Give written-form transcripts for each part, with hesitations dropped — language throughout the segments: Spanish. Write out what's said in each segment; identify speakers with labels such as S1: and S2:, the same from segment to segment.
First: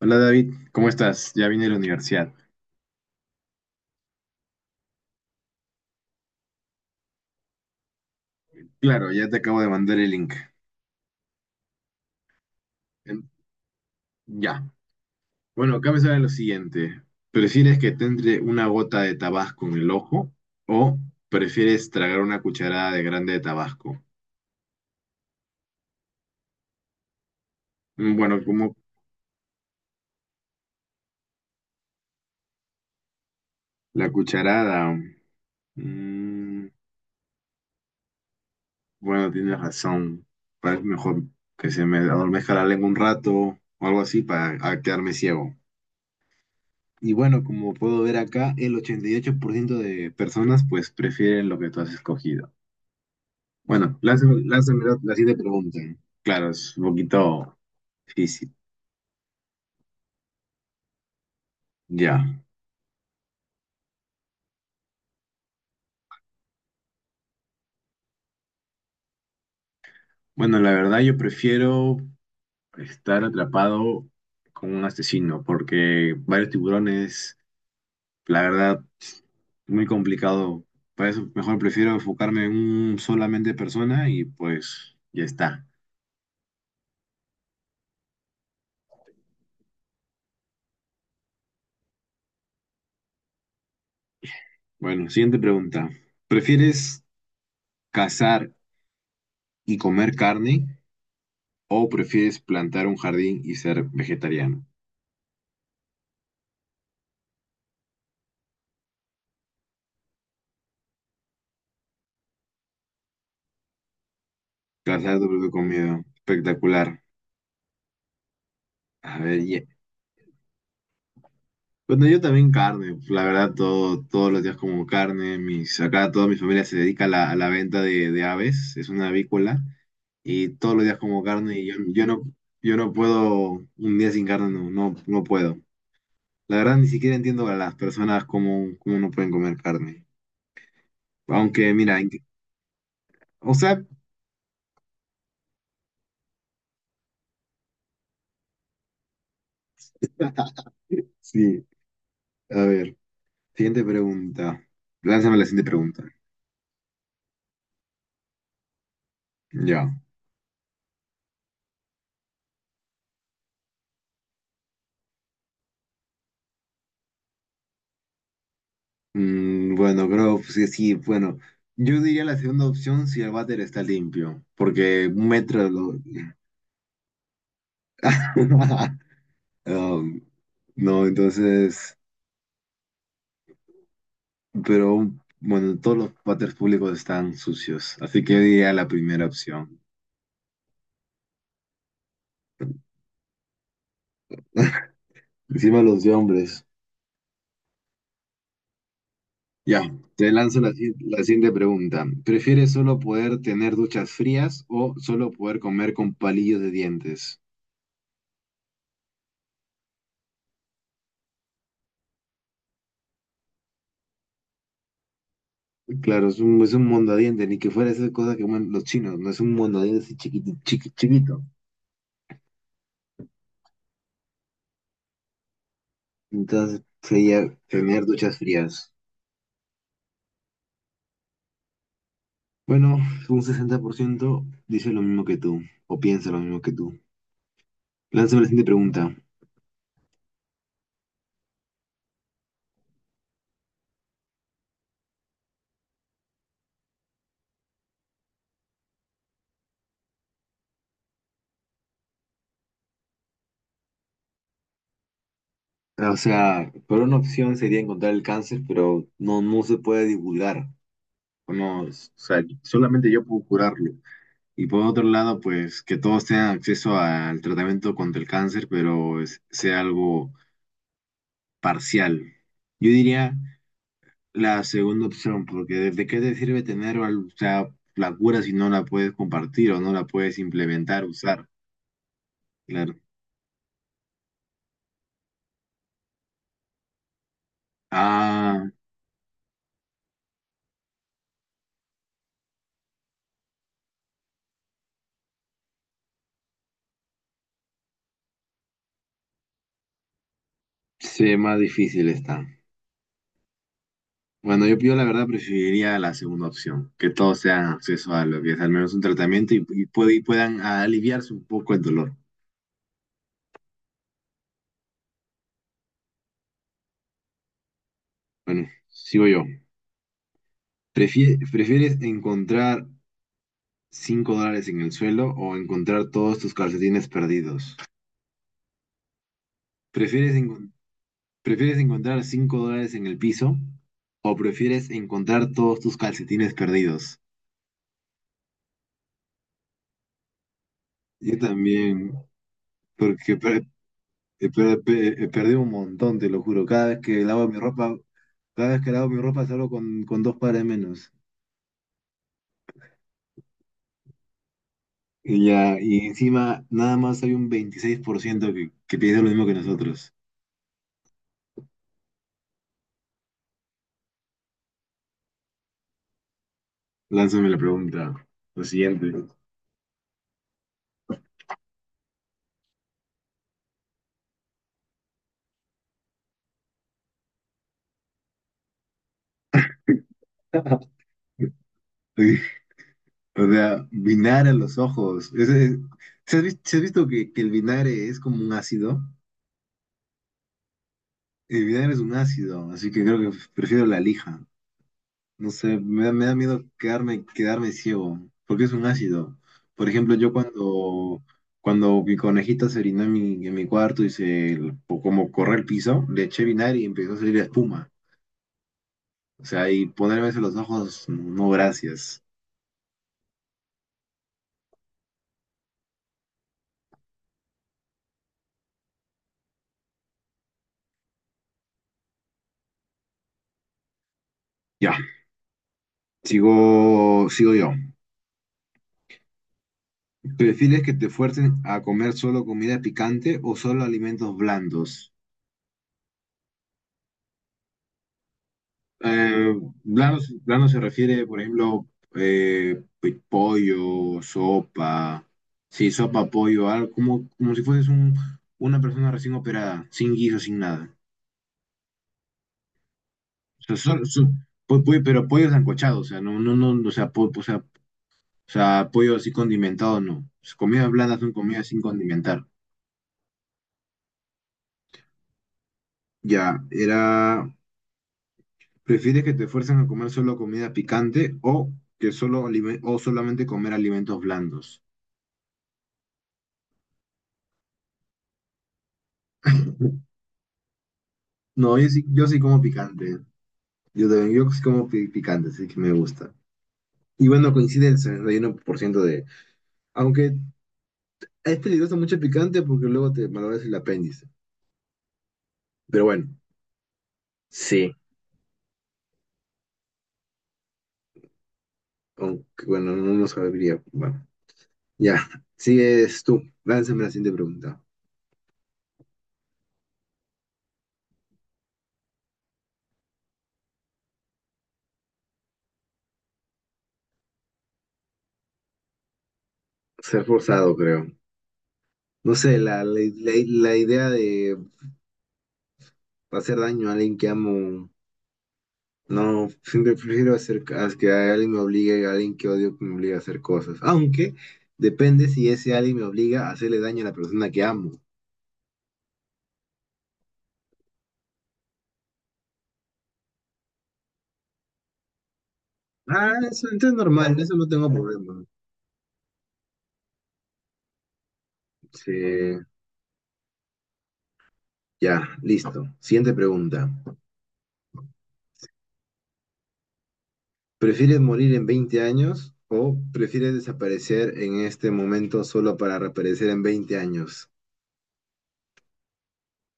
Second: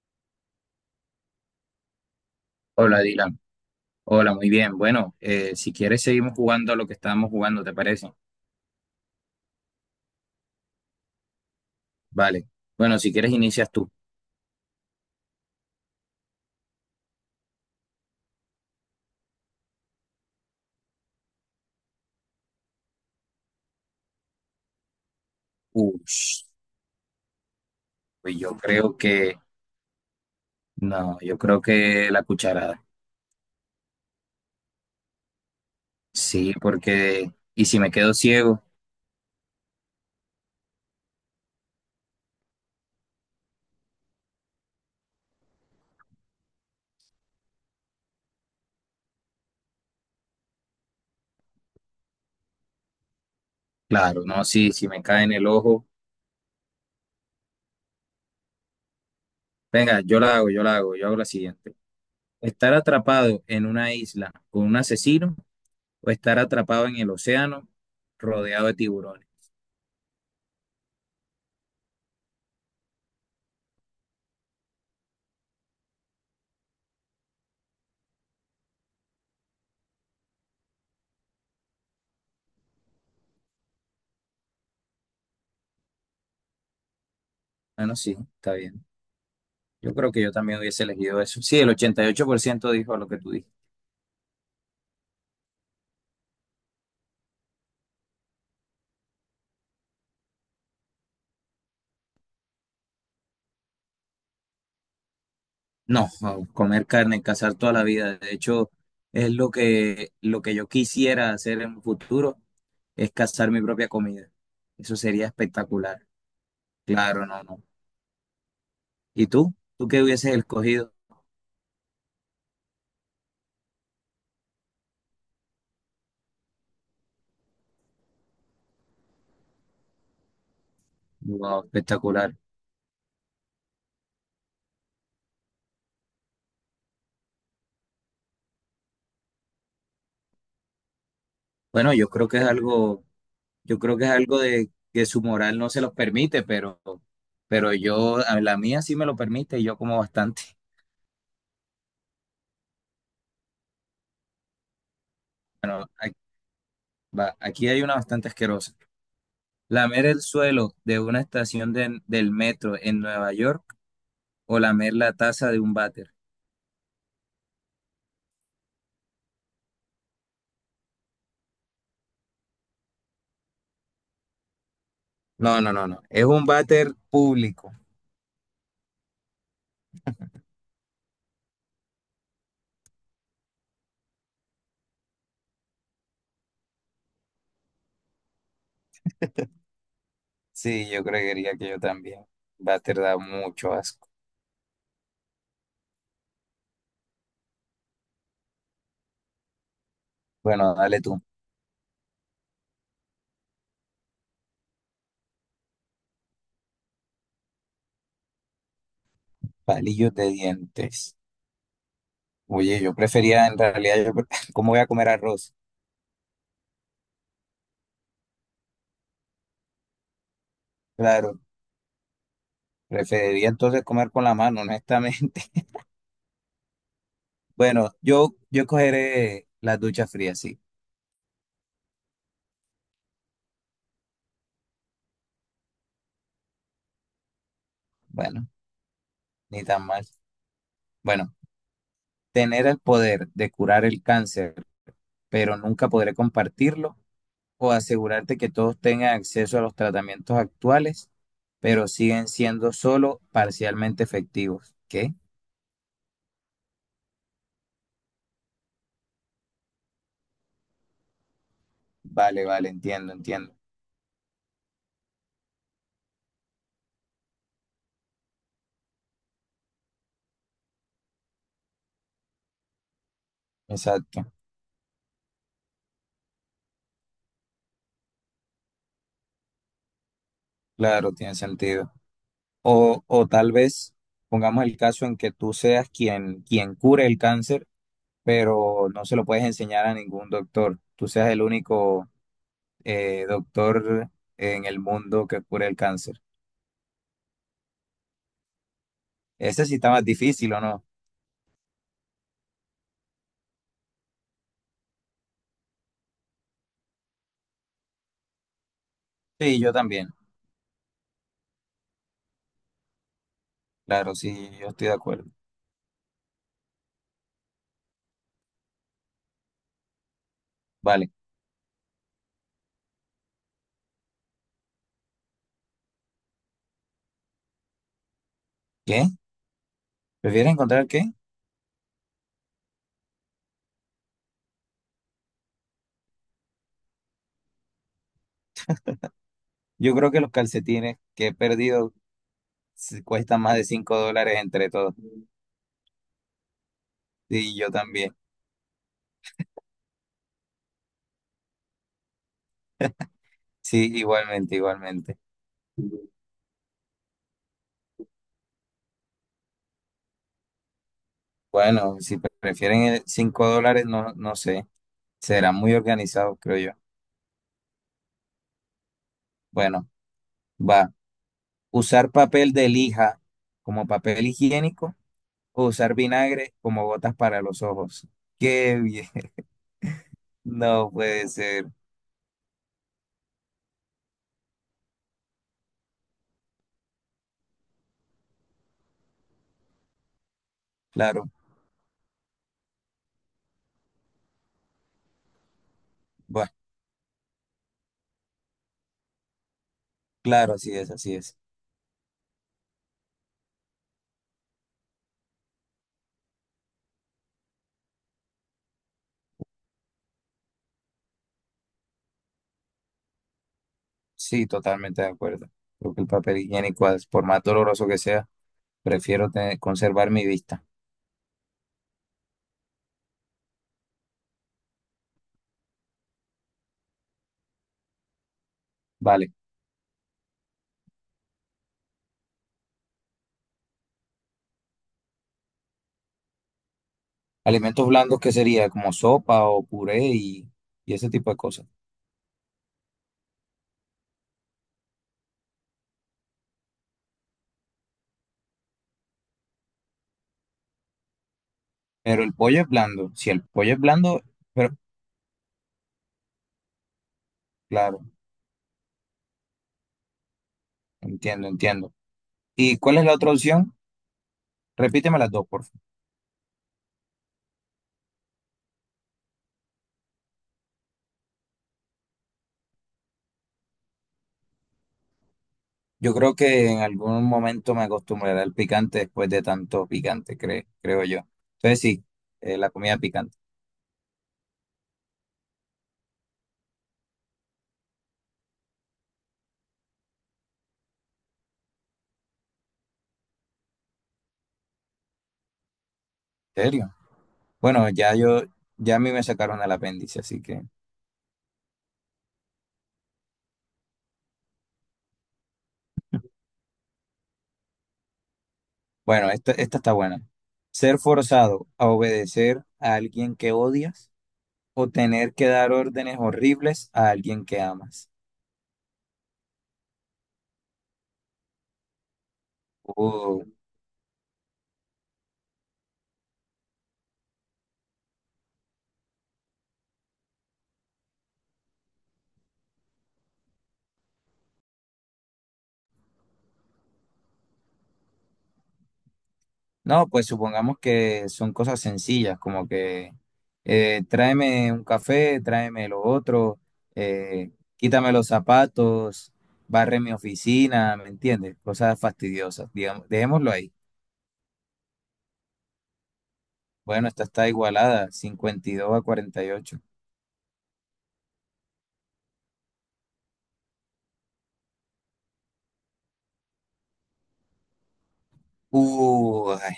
S1: Hola David, ¿cómo estás? Ya vine a la universidad.
S2: Hola, Dylan. Hola, muy bien. Bueno, si quieres seguimos jugando a lo que estábamos jugando, ¿te parece?
S1: Claro, ya te acabo de mandar el link.
S2: Vale. Bueno, si
S1: Em,
S2: quieres inicias tú.
S1: Ya. Bueno, acá me sale lo siguiente. ¿Prefieres que te entre una gota de tabasco en el ojo o prefieres tragar una cucharada de grande de tabasco?
S2: Ush, pues
S1: Bueno,
S2: yo
S1: como
S2: creo que... No, yo creo que la cucharada.
S1: la cucharada.
S2: Sí,
S1: mm,
S2: porque... ¿Y si me quedo ciego?
S1: bueno, tienes razón. Parece mejor que se me adormezca la lengua un rato o algo así para a quedarme ciego. Y bueno, como puedo ver acá, el 88% de personas pues prefieren lo que tú has escogido. Bueno,
S2: Claro, no, sí,
S1: lánzame
S2: si me
S1: la
S2: cae en
S1: siguiente
S2: el
S1: pregunta.
S2: ojo.
S1: Claro, es un poquito difícil.
S2: Venga, yo la hago, yo la hago, yo hago la siguiente.
S1: Ya.
S2: ¿Estar atrapado en una isla con un asesino o estar atrapado en el océano rodeado de tiburones?
S1: Bueno, la verdad yo prefiero estar atrapado con un asesino porque varios tiburones, la verdad, muy complicado. Para eso mejor prefiero enfocarme en un solamente persona y pues ya está.
S2: Bueno, sí, está bien. Yo creo que yo también hubiese elegido eso. Sí, el 88% dijo lo que tú dijiste.
S1: Bueno, siguiente pregunta. ¿Prefieres cazar y comer carne o prefieres plantar un jardín y ser vegetariano?
S2: No, no, comer carne, cazar toda la vida. De hecho, es lo que yo quisiera hacer en un futuro, es cazar mi propia comida. Eso
S1: Gracias
S2: sería
S1: por tu propia comida.
S2: espectacular.
S1: Espectacular.
S2: Claro, no, no.
S1: A
S2: ¿Y
S1: ver,
S2: tú? ¿Tú qué hubieses escogido?
S1: bueno, yo también carne. La verdad, todos los días como carne. Mis, acá toda mi familia se dedica a a la venta de aves. Es una avícola. Y todos los días como carne.
S2: Wow, espectacular.
S1: Yo no puedo, un día sin carne no puedo. La verdad, ni siquiera entiendo a las personas cómo no pueden comer carne. Aunque,
S2: Bueno,
S1: mira,
S2: yo creo que es algo,
S1: o
S2: yo
S1: sea,
S2: creo que es algo de que su moral no se los permite, pero yo, a la mía sí me lo permite y yo como bastante.
S1: sí, a ver. Siguiente pregunta. Lánzame la siguiente
S2: Bueno,
S1: pregunta.
S2: va, aquí hay una bastante asquerosa.
S1: Ya.
S2: ¿Lamer el suelo de una estación del metro en Nueva York o lamer la taza de un váter?
S1: Bueno, creo que sí, bueno. Yo diría la segunda opción si el váter está limpio, porque un
S2: No,
S1: metro
S2: no, no,
S1: lo...
S2: no. Es un váter público.
S1: Um, no, entonces, pero bueno, todos los váteres públicos están sucios, así que yo diría la primera opción.
S2: Sí, yo creería que yo también. Váter da mucho asco.
S1: Encima los de hombres. Ya, te lanzo
S2: Bueno, dale tú.
S1: la siguiente pregunta. ¿Prefieres solo poder tener duchas frías o solo poder comer con palillos de dientes?
S2: Palillos de dientes. Oye, yo prefería, en realidad, yo, ¿cómo voy a comer arroz?
S1: Claro, es es un mondadiente, ni que fuera esa cosa que comen los chinos, no es un mondadiente así
S2: Claro,
S1: chiquito.
S2: preferiría entonces comer con la mano, honestamente.
S1: Entonces sería
S2: Bueno,
S1: tener
S2: yo,
S1: duchas
S2: yo
S1: frías.
S2: cogeré las duchas frías, sí.
S1: Bueno, un 60% dice lo mismo que tú, o piensa lo mismo que tú. Lánzame la
S2: Bueno,
S1: siguiente pregunta.
S2: ni tan mal. Bueno, tener el poder de curar el cáncer, pero nunca podré compartirlo, o asegurarte que todos tengan acceso a los tratamientos actuales, pero siguen siendo solo parcialmente efectivos. ¿Qué?
S1: O sea, por una opción sería encontrar el cáncer, pero no se puede divulgar. O no, o sea,
S2: Vale, vale,
S1: solamente
S2: entiendo,
S1: yo puedo
S2: entiendo.
S1: curarlo. Y por otro lado, pues que todos tengan acceso al tratamiento contra el cáncer, pero sea algo parcial. Yo diría
S2: Exacto.
S1: la segunda opción, porque ¿de qué te sirve tener, o sea, la cura si no la puedes compartir o no la puedes implementar,
S2: Claro, tiene
S1: usar?
S2: sentido.
S1: Claro.
S2: O tal vez pongamos el caso en que tú seas quien cure el cáncer,
S1: Ah,
S2: pero no se lo puedes enseñar a ningún doctor. Tú seas el único doctor en el mundo que cure el cáncer. Ese sí está más difícil, ¿o no?
S1: sí, más difícil está. Bueno, yo la verdad preferiría la segunda opción, que todos tengan acceso a lo que es al menos un tratamiento
S2: Sí, yo
S1: y
S2: también.
S1: y puedan aliviarse un poco el dolor.
S2: Claro, sí, yo estoy de acuerdo.
S1: Bueno, sigo yo.
S2: Vale.
S1: ¿Prefieres encontrar $5 en el suelo o encontrar todos tus calcetines perdidos?
S2: ¿Qué?
S1: ¿Prefieres
S2: ¿Prefieres
S1: encontrar
S2: encontrar qué?
S1: ¿Prefieres encontrar 5 dólares en el piso o prefieres encontrar todos tus calcetines perdidos?
S2: Yo creo que los calcetines que he
S1: Yo
S2: perdido
S1: también, porque
S2: cuestan más de $5 entre todos.
S1: perdí un montón, te lo juro. Cada vez que lavo
S2: Sí,
S1: mi
S2: yo
S1: ropa,
S2: también.
S1: cada vez que lavo mi ropa salgo con dos pares menos.
S2: Sí, igualmente, igualmente.
S1: Y ya, y encima nada más hay un 26% que piensa lo mismo que nosotros.
S2: Bueno, si prefieren el $5, no, no sé. Será muy organizado, creo yo.
S1: Lánzame la pregunta, lo siguiente.
S2: Bueno, va. Usar papel de lija como papel higiénico o usar vinagre como gotas para los ojos. Qué bien. No puede ser.
S1: O sea, vinagre en los ojos. Se has visto que el vinagre es como un ácido?
S2: Claro,
S1: El video es un ácido, así que creo que prefiero la lija. No sé, me da
S2: bueno,
S1: miedo quedarme ciego, porque es un ácido. Por ejemplo, yo
S2: claro, así es, así es.
S1: cuando mi conejita se orinó en mi cuarto y se, como corre el piso, le eché vinagre y empezó a salir espuma. O sea, y ponerme eso en los ojos, no gracias.
S2: Sí, totalmente de acuerdo. Creo que el papel higiénico, por más doloroso que sea, prefiero conservar mi vista.
S1: Ya, sigo yo.
S2: Vale.
S1: ¿Prefieres que te fuercen a comer solo comida picante o solo alimentos blandos?
S2: Alimentos blandos, ¿qué sería? Como sopa
S1: Eh,
S2: o puré
S1: blando se
S2: y ese
S1: refiere,
S2: tipo de
S1: por
S2: cosas.
S1: ejemplo, pues, sí, sopa, pollo, algo como, como si fueses una persona recién operada, sin guiso, sin nada.
S2: Pero el pollo es blando. Si el
S1: O
S2: pollo
S1: sea,
S2: es blando, pero
S1: pero pollo sancochado, o sea, no, o sea, o sea, o
S2: claro,
S1: sea, pollo así condimentado, no. Las comidas blandas son
S2: entiendo,
S1: comidas sin
S2: entiendo.
S1: condimentar.
S2: ¿Y cuál es la otra opción? Repíteme las dos, por favor.
S1: Ya, era, ¿prefieres que te fuercen a comer solo comida picante o que solo o solamente comer alimentos blandos?
S2: Yo creo que en algún momento me acostumbraré al picante después de tanto picante, creo yo.
S1: No,
S2: Entonces sí,
S1: yo sí como
S2: la comida
S1: picante.
S2: picante.
S1: Yo también, yo sí como picante, así que me gusta. Y bueno, coincide el 61% de... Aunque es peligroso mucho el picante porque luego te malogras el apéndice. Pero bueno,
S2: ¿En serio? Bueno,
S1: sí.
S2: ya yo, ya a mí me sacaron el apéndice, así que,
S1: Aunque bueno, no lo sabría. Bueno, ya. Sigues tú. Lánzame la siguiente pregunta.
S2: bueno, esta está buena. Ser forzado a obedecer a alguien que odias o tener que dar órdenes horribles a alguien que amas.
S1: Ser forzado, creo. No sé,
S2: Uh,
S1: la idea de hacer daño a alguien que amo. No, siempre prefiero hacer a que alguien me obligue, a alguien que odio que me obligue a hacer cosas. Aunque depende si ese alguien me obliga a hacerle daño a la persona que amo.
S2: no, pues supongamos que son cosas sencillas, como que tráeme un café, tráeme lo
S1: Ah,
S2: otro,
S1: eso entonces es normal,
S2: eh,
S1: eso no tengo
S2: quítame los
S1: problema.
S2: zapatos, barre mi oficina, ¿me entiendes? Cosas
S1: Sí,
S2: fastidiosas, digamos, dejémoslo ahí.
S1: ya, listo. Siguiente pregunta.
S2: Bueno, esta está igualada, 52 a 48.
S1: ¿Prefieres morir en 20 años o prefieres desaparecer en este momento solo para reaparecer en 20 años?
S2: Ay,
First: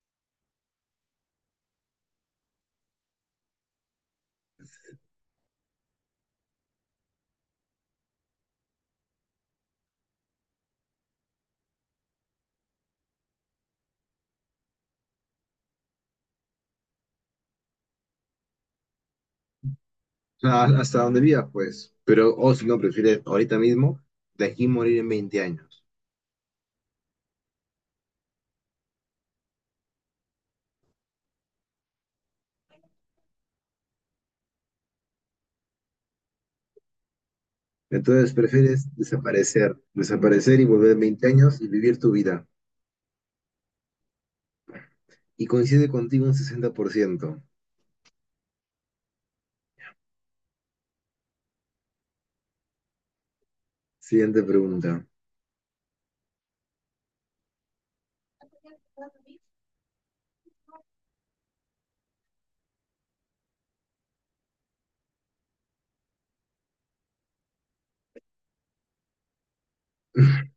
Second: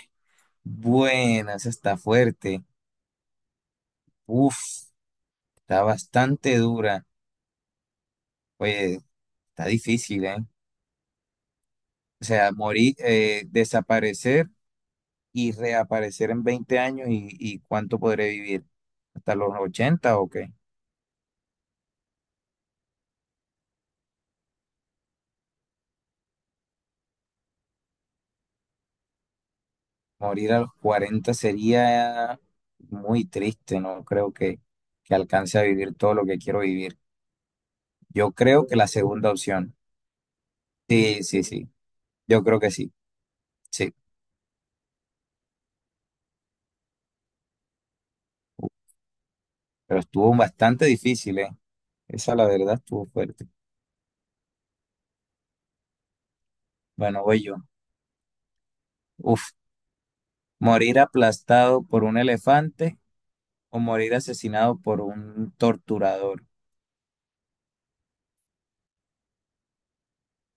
S2: buena, esa está fuerte. Uf, está bastante dura. Oye, está difícil, ¿eh? O sea, morir, desaparecer y reaparecer en 20 años y ¿cuánto podré vivir? ¿Hasta los 80 o qué?
S1: Ah, hasta donde vivas, pues. Pero, o si no, prefieres ahorita mismo, de aquí morir en 20 años.
S2: Morir a los 40 sería muy triste, no creo que alcance a vivir todo lo que quiero vivir.
S1: Entonces
S2: Yo creo que la
S1: prefieres
S2: segunda opción.
S1: desaparecer y volver
S2: Sí,
S1: 20
S2: sí,
S1: años y
S2: sí,
S1: vivir tu
S2: yo
S1: vida.
S2: creo que sí. Sí,
S1: Y coincide contigo un 60%.
S2: pero estuvo bastante difícil, ¿eh? Esa la verdad estuvo fuerte.
S1: Siguiente pregunta.
S2: Bueno, voy yo. Uf, morir aplastado por un elefante o morir asesinado por un torturador.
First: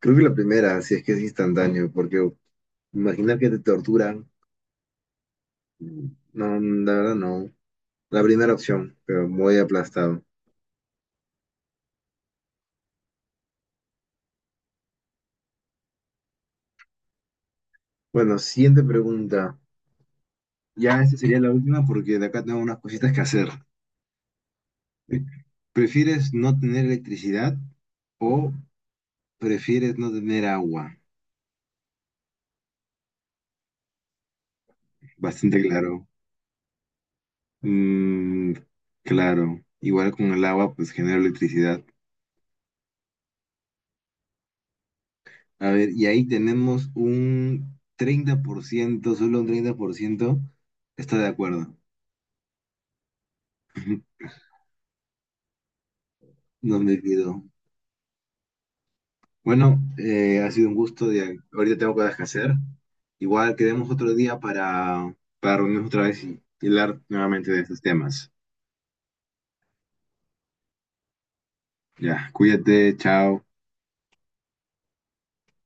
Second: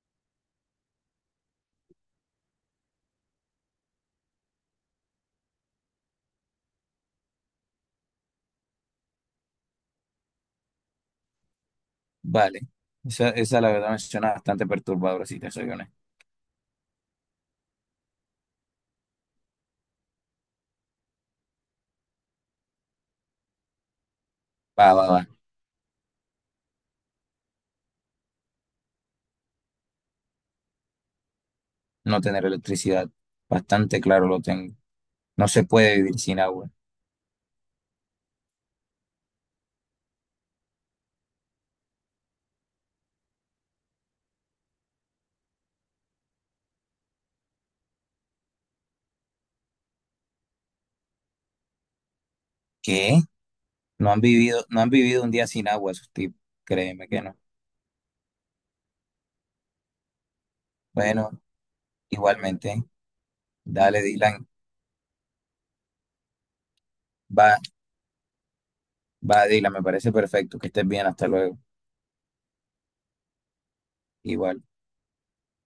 S1: Creo que la primera, si es que es instantáneo, porque imaginar que te torturan, no, la verdad no. La primera opción, pero muy aplastado.
S2: Vale. Esa la verdad me suena bastante perturbadora, si te soy honesto.
S1: Bueno, siguiente pregunta. Ya esta sería la última porque de acá tengo unas cositas que hacer.
S2: Va, va, va.
S1: ¿Prefieres no tener electricidad o prefieres no tener agua?
S2: No tener electricidad. Bastante claro lo tengo. No
S1: Bastante
S2: se puede
S1: claro.
S2: vivir sin agua.
S1: Mm, claro, igual con el agua, pues genera electricidad. A ver, y ahí tenemos un 30% solo un 30% está de acuerdo.
S2: ¿Qué? No han vivido, no han vivido un día sin agua esos tipos.
S1: No me
S2: Créeme que no.
S1: olvido. Bueno, ha sido un gusto. De,
S2: Bueno,
S1: ahorita tengo cosas que hacer.
S2: igualmente.
S1: Igual quedemos
S2: Dale,
S1: otro día
S2: Dylan.
S1: para reunirnos otra vez y hablar nuevamente
S2: Va.
S1: de estos temas.
S2: Va, Dila, me parece perfecto. Que estés bien, hasta luego.
S1: Ya, cuídate, chao.
S2: Igual.